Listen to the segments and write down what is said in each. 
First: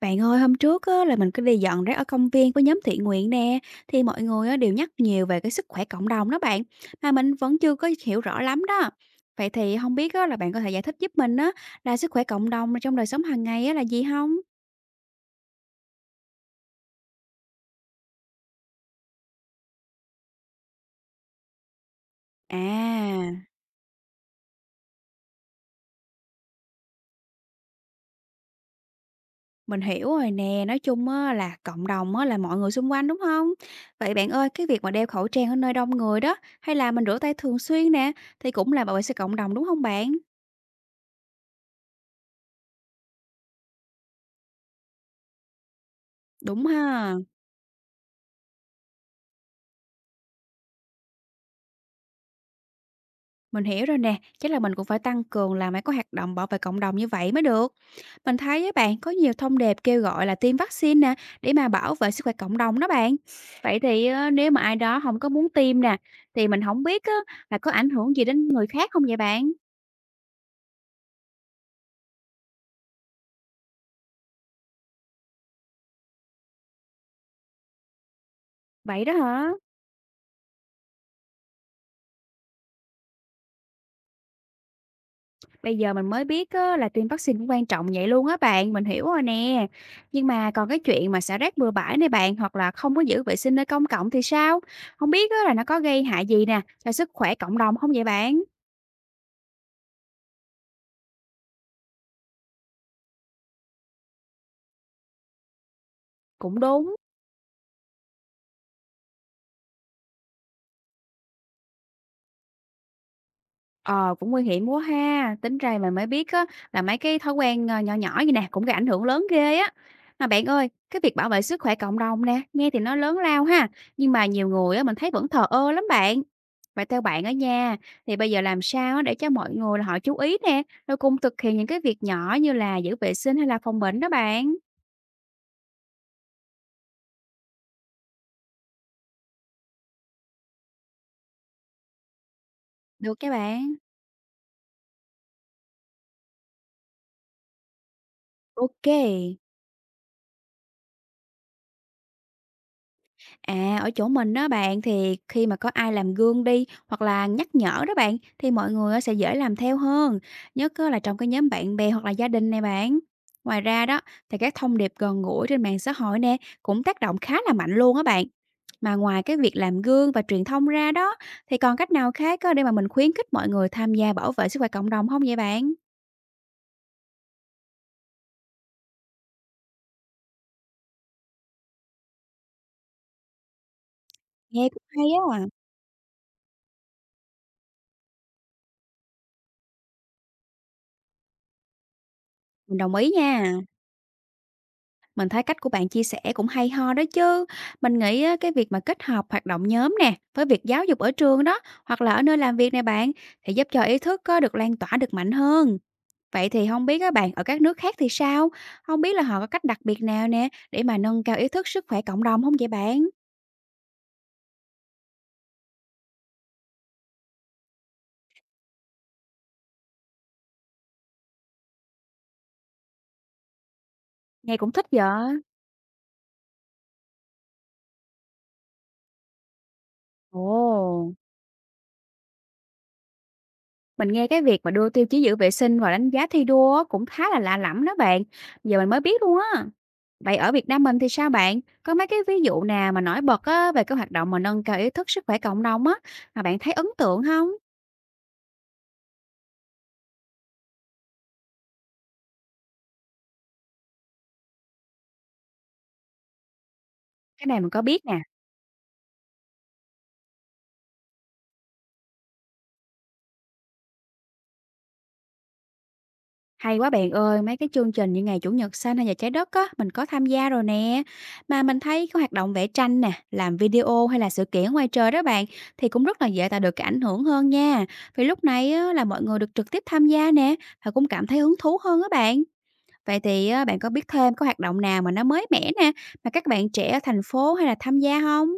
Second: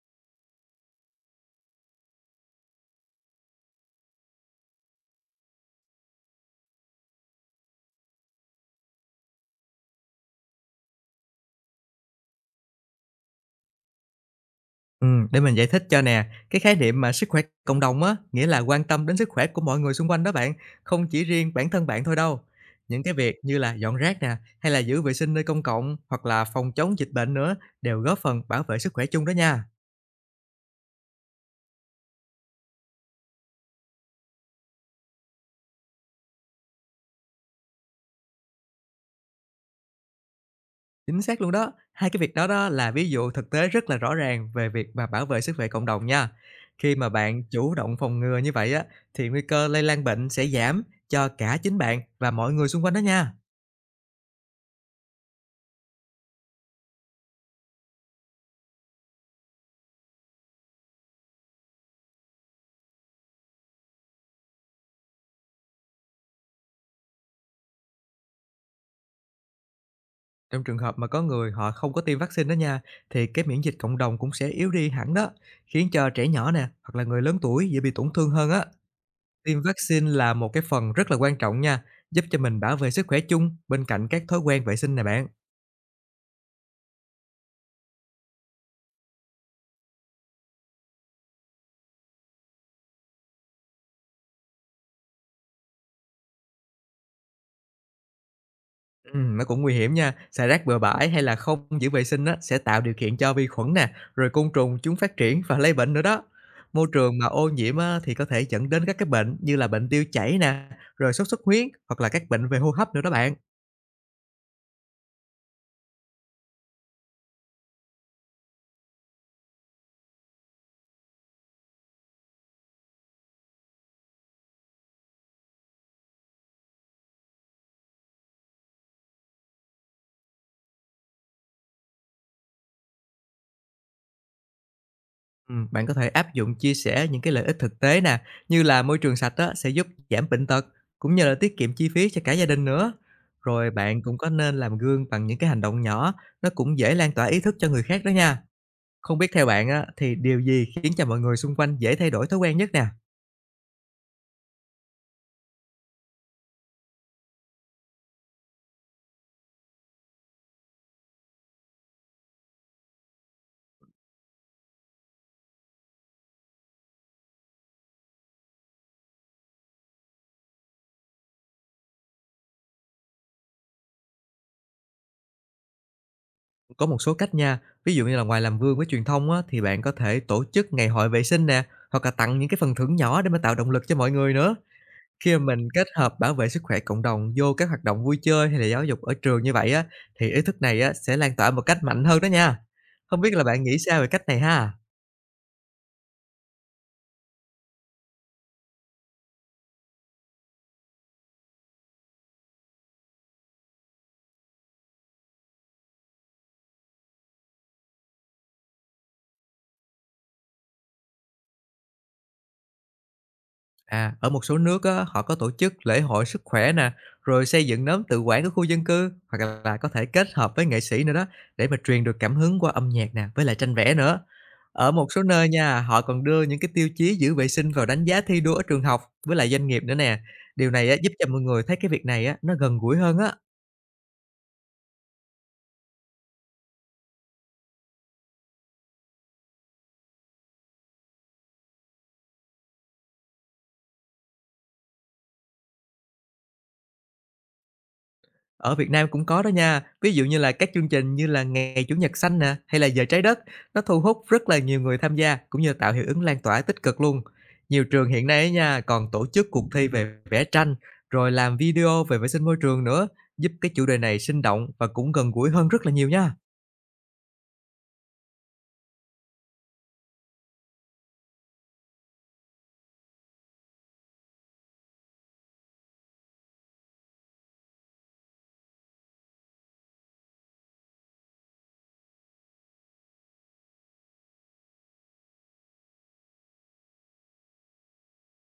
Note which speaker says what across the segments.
Speaker 1: Bạn ơi, hôm trước á, là mình cứ đi dọn rác ở công viên với nhóm thiện nguyện nè, thì mọi người á, đều nhắc nhiều về cái sức khỏe cộng đồng đó bạn, mà mình vẫn chưa có hiểu rõ lắm đó. Vậy thì không biết á, là bạn có thể giải thích giúp mình á, là sức khỏe cộng đồng trong đời sống hàng ngày á, là gì không?
Speaker 2: Để mình giải thích cho nè, cái khái niệm mà sức khỏe cộng đồng á, nghĩa là quan tâm đến sức khỏe của mọi người xung quanh đó bạn, không chỉ riêng bản thân bạn thôi đâu. Những cái việc
Speaker 1: À,
Speaker 2: như là dọn rác nè, hay là giữ vệ sinh nơi công cộng hoặc là phòng chống dịch bệnh nữa đều góp phần bảo vệ sức khỏe chung đó nha.
Speaker 1: mình hiểu rồi nè, nói chung á, là cộng đồng á, là mọi người xung quanh đúng không? Vậy bạn ơi, cái việc mà đeo khẩu trang ở nơi đông người đó, hay là mình rửa tay thường xuyên nè, thì cũng là bảo vệ sức cộng đồng đúng không bạn?
Speaker 2: Chính xác luôn đó. Hai cái việc đó đó là ví dụ thực tế rất là rõ ràng về việc mà bảo vệ sức khỏe cộng đồng nha.
Speaker 1: Đúng
Speaker 2: Khi mà
Speaker 1: ha.
Speaker 2: bạn chủ động phòng ngừa như vậy á thì nguy cơ lây lan bệnh sẽ giảm cho cả chính bạn và mọi người xung quanh đó nha.
Speaker 1: Mình hiểu rồi nè, chắc là mình cũng phải tăng cường làm mấy cái hoạt động bảo vệ cộng đồng như vậy mới được. Mình thấy á bạn có nhiều thông điệp kêu gọi là tiêm vaccine nè, để mà bảo vệ sức khỏe cộng đồng đó bạn. Vậy thì nếu mà ai đó không có muốn tiêm nè, thì mình không biết á, là có ảnh hưởng gì đến người khác không vậy bạn?
Speaker 2: Trong trường hợp mà có người họ không có tiêm vaccine đó nha, thì cái miễn dịch cộng đồng cũng sẽ yếu đi hẳn đó, khiến cho trẻ nhỏ nè, hoặc là người lớn tuổi dễ bị tổn thương hơn á.
Speaker 1: Vậy đó hả?
Speaker 2: Tiêm vaccine là một cái phần rất là quan trọng nha, giúp cho mình bảo vệ sức khỏe chung bên cạnh các thói quen vệ sinh nè bạn.
Speaker 1: Bây giờ mình mới biết á, là tiêm vaccine cũng quan trọng vậy luôn á bạn, mình hiểu rồi nè. Nhưng mà còn cái chuyện mà xả rác bừa bãi này bạn, hoặc là không có giữ vệ sinh nơi công cộng thì sao? Không biết á, là nó có gây hại gì nè, cho sức khỏe cộng đồng không vậy bạn?
Speaker 2: Nó cũng nguy hiểm nha, xài rác bừa bãi hay là không giữ vệ sinh á, sẽ tạo điều kiện cho vi khuẩn nè, rồi côn trùng chúng phát triển và lây bệnh nữa đó.
Speaker 1: Cũng
Speaker 2: Môi
Speaker 1: đúng.
Speaker 2: trường mà ô nhiễm á, thì có thể dẫn đến các cái bệnh như là bệnh tiêu chảy nè, rồi sốt xuất huyết hoặc là các bệnh về hô hấp nữa đó bạn.
Speaker 1: Ờ, Cũng nguy hiểm quá ha, tính ra mình mới biết á là mấy cái thói quen, nhỏ nhỏ vậy nè, cũng gây ảnh hưởng lớn ghê á. Mà bạn ơi, cái việc bảo vệ sức khỏe cộng đồng nè, nghe thì nó lớn lao ha, nhưng mà nhiều người á mình thấy vẫn thờ ơ lắm bạn. Vậy theo bạn ở nhà thì bây giờ làm sao á để cho mọi người là họ chú ý nè, rồi cùng thực hiện những cái việc nhỏ như là giữ vệ sinh hay là phòng bệnh đó bạn?
Speaker 2: Bạn có thể áp dụng chia sẻ những cái lợi ích thực tế nè, như là môi trường sạch đó sẽ giúp giảm bệnh tật, cũng như là tiết kiệm chi phí cho cả gia đình nữa.
Speaker 1: Được nha
Speaker 2: Rồi
Speaker 1: bạn.
Speaker 2: bạn cũng có nên làm gương bằng những cái hành động nhỏ, nó cũng dễ lan tỏa ý thức cho người khác đó nha. Không biết
Speaker 1: Ok.
Speaker 2: theo bạn á, thì điều gì khiến cho mọi người xung quanh dễ thay đổi thói quen nhất nè?
Speaker 1: À, ở chỗ mình đó bạn, thì khi mà có ai làm gương đi, hoặc là nhắc nhở đó bạn, thì mọi người á sẽ dễ làm theo hơn, nhất á là trong cái nhóm bạn bè hoặc là gia đình này bạn. Ngoài ra đó, thì các thông điệp gần gũi trên mạng xã hội nè, cũng tác động khá là mạnh luôn á bạn. Mà ngoài cái việc làm gương và truyền thông ra đó, thì còn cách nào khác á để mà mình khuyến khích mọi người tham gia bảo vệ sức khỏe cộng đồng không vậy bạn?
Speaker 2: Có một số cách nha, ví dụ như là ngoài làm gương với truyền thông á, thì bạn có thể tổ chức ngày hội vệ sinh nè, hoặc là tặng những cái phần thưởng nhỏ để mà tạo động lực cho mọi người nữa.
Speaker 1: Nghe cũng hay
Speaker 2: Khi mà
Speaker 1: á,
Speaker 2: mình kết hợp bảo vệ sức khỏe cộng đồng vô các hoạt động vui chơi hay là giáo dục ở trường như vậy á, thì ý thức này á sẽ lan tỏa một cách mạnh hơn đó nha.
Speaker 1: mình đồng ý
Speaker 2: Không biết là
Speaker 1: nha.
Speaker 2: bạn nghĩ sao về cách này ha?
Speaker 1: Mình thấy cách của bạn chia sẻ cũng hay ho đó chứ. Mình nghĩ á, cái việc mà kết hợp hoạt động nhóm nè, với việc giáo dục ở trường đó, hoặc là ở nơi làm việc nè bạn, thì giúp cho ý thức có được lan tỏa được mạnh hơn. Vậy thì không biết các bạn ở các nước khác thì sao? Không biết là họ có cách đặc biệt nào nè để mà nâng cao ý thức sức khỏe cộng đồng không vậy bạn?
Speaker 2: À, ở một số nước á, họ có tổ chức lễ hội sức khỏe nè, rồi xây dựng nhóm tự quản của khu dân cư hoặc là có thể kết hợp với nghệ sĩ nữa đó để mà truyền được cảm hứng qua âm nhạc nè, với lại tranh vẽ nữa.
Speaker 1: Nghe cũng thích
Speaker 2: Ở một số
Speaker 1: vậy.
Speaker 2: nơi nha, họ còn đưa những cái tiêu chí giữ vệ sinh vào đánh giá thi đua ở trường học với lại doanh nghiệp nữa nè. Điều này á, giúp
Speaker 1: Ồ.
Speaker 2: cho mọi người thấy cái việc này á, nó gần gũi hơn á.
Speaker 1: Mình nghe cái việc mà đưa tiêu chí giữ vệ sinh và đánh giá thi đua á, cũng khá là lạ lẫm đó bạn. Giờ mình mới biết luôn á. Vậy ở Việt Nam mình thì sao bạn? Có mấy cái ví dụ nào mà nổi bật á, về cái hoạt động mà nâng cao ý thức sức khỏe cộng đồng á mà bạn thấy ấn tượng không?
Speaker 2: Ở Việt Nam cũng có đó nha, ví dụ như là các chương trình như là Ngày Chủ nhật xanh nè, hay là Giờ trái đất, nó thu hút rất là nhiều người tham gia cũng như tạo hiệu ứng lan tỏa tích cực luôn.
Speaker 1: Cái này mình có
Speaker 2: Nhiều
Speaker 1: biết
Speaker 2: trường
Speaker 1: nè.
Speaker 2: hiện nay ấy nha, còn tổ chức cuộc thi về vẽ tranh, rồi làm video về vệ sinh môi trường nữa, giúp cái chủ đề này sinh động và cũng gần gũi hơn rất là nhiều nha.
Speaker 1: Hay quá bạn ơi, mấy cái chương trình như ngày Chủ nhật xanh hay giờ trái đất á, mình có tham gia rồi nè. Mà mình thấy cái hoạt động vẽ tranh nè, làm video hay là sự kiện ngoài trời đó bạn, thì cũng rất là dễ tạo được cái ảnh hưởng hơn nha. Vì lúc này á, là mọi người được trực tiếp tham gia nè, và cũng cảm thấy hứng thú hơn á bạn. Vậy thì á, bạn có biết thêm có hoạt động nào mà nó mới mẻ nè, mà các bạn trẻ ở thành phố hay là tham gia không?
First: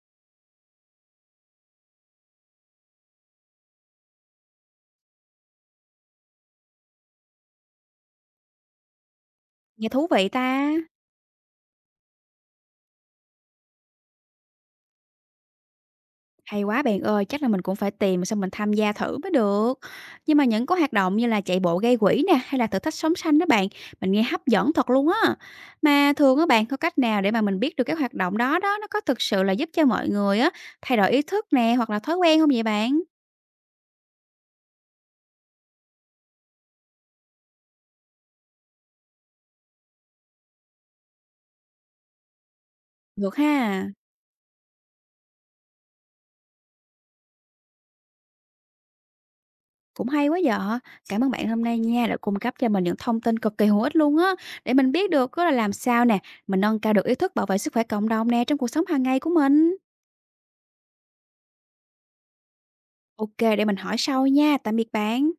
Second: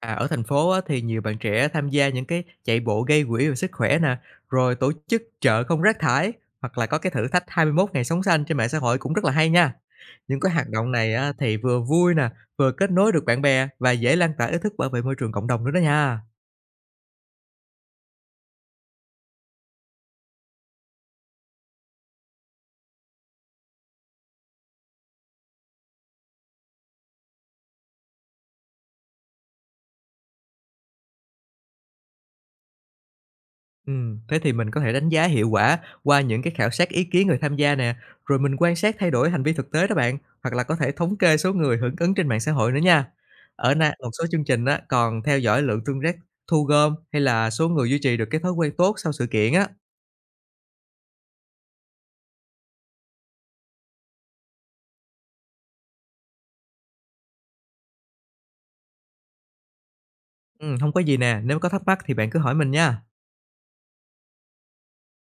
Speaker 2: À, ở thành phố á, thì nhiều bạn trẻ tham gia những cái chạy bộ gây quỹ về sức khỏe nè, rồi tổ chức chợ không rác thải hoặc là có cái thử thách 21 ngày sống xanh trên mạng xã hội cũng rất là hay nha.
Speaker 1: Nghe thú vị
Speaker 2: Những cái hoạt
Speaker 1: ta.
Speaker 2: động này á, thì vừa vui nè, vừa kết nối được bạn bè và dễ lan tỏa ý thức bảo vệ môi trường cộng đồng nữa đó nha.
Speaker 1: Hay quá bạn ơi, chắc là mình cũng phải tìm xong mình tham gia thử mới được. Nhưng mà những cái hoạt động như là chạy bộ gây quỹ nè hay là thử thách sống xanh đó bạn, mình nghe hấp dẫn thật luôn á. Mà thường các bạn có cách nào để mà mình biết được cái hoạt động đó đó nó có thực sự là giúp cho mọi người á thay đổi ý thức nè hoặc là thói quen không vậy bạn?
Speaker 2: Thế thì mình có thể đánh giá hiệu quả qua những cái khảo sát ý kiến người tham gia nè, rồi mình quan sát thay đổi hành vi thực tế đó bạn, hoặc là có thể thống kê số người hưởng ứng trên mạng xã hội nữa nha.
Speaker 1: Được
Speaker 2: Ở
Speaker 1: ha.
Speaker 2: một số chương trình á, còn theo dõi lượng tương tác thu gom hay là số người duy trì được cái thói quen tốt sau sự kiện á.
Speaker 1: Cũng hay quá vợ. Cảm ơn bạn hôm nay nha đã cung cấp cho mình những thông tin cực kỳ hữu ích luôn á để mình biết được á là làm sao nè, mình nâng cao được ý thức bảo vệ sức khỏe cộng đồng nè trong cuộc sống hàng ngày của mình.
Speaker 2: Hông có gì nè, nếu có thắc mắc thì bạn cứ hỏi mình nha.
Speaker 1: OK, để mình hỏi sau nha. Tạm biệt bạn.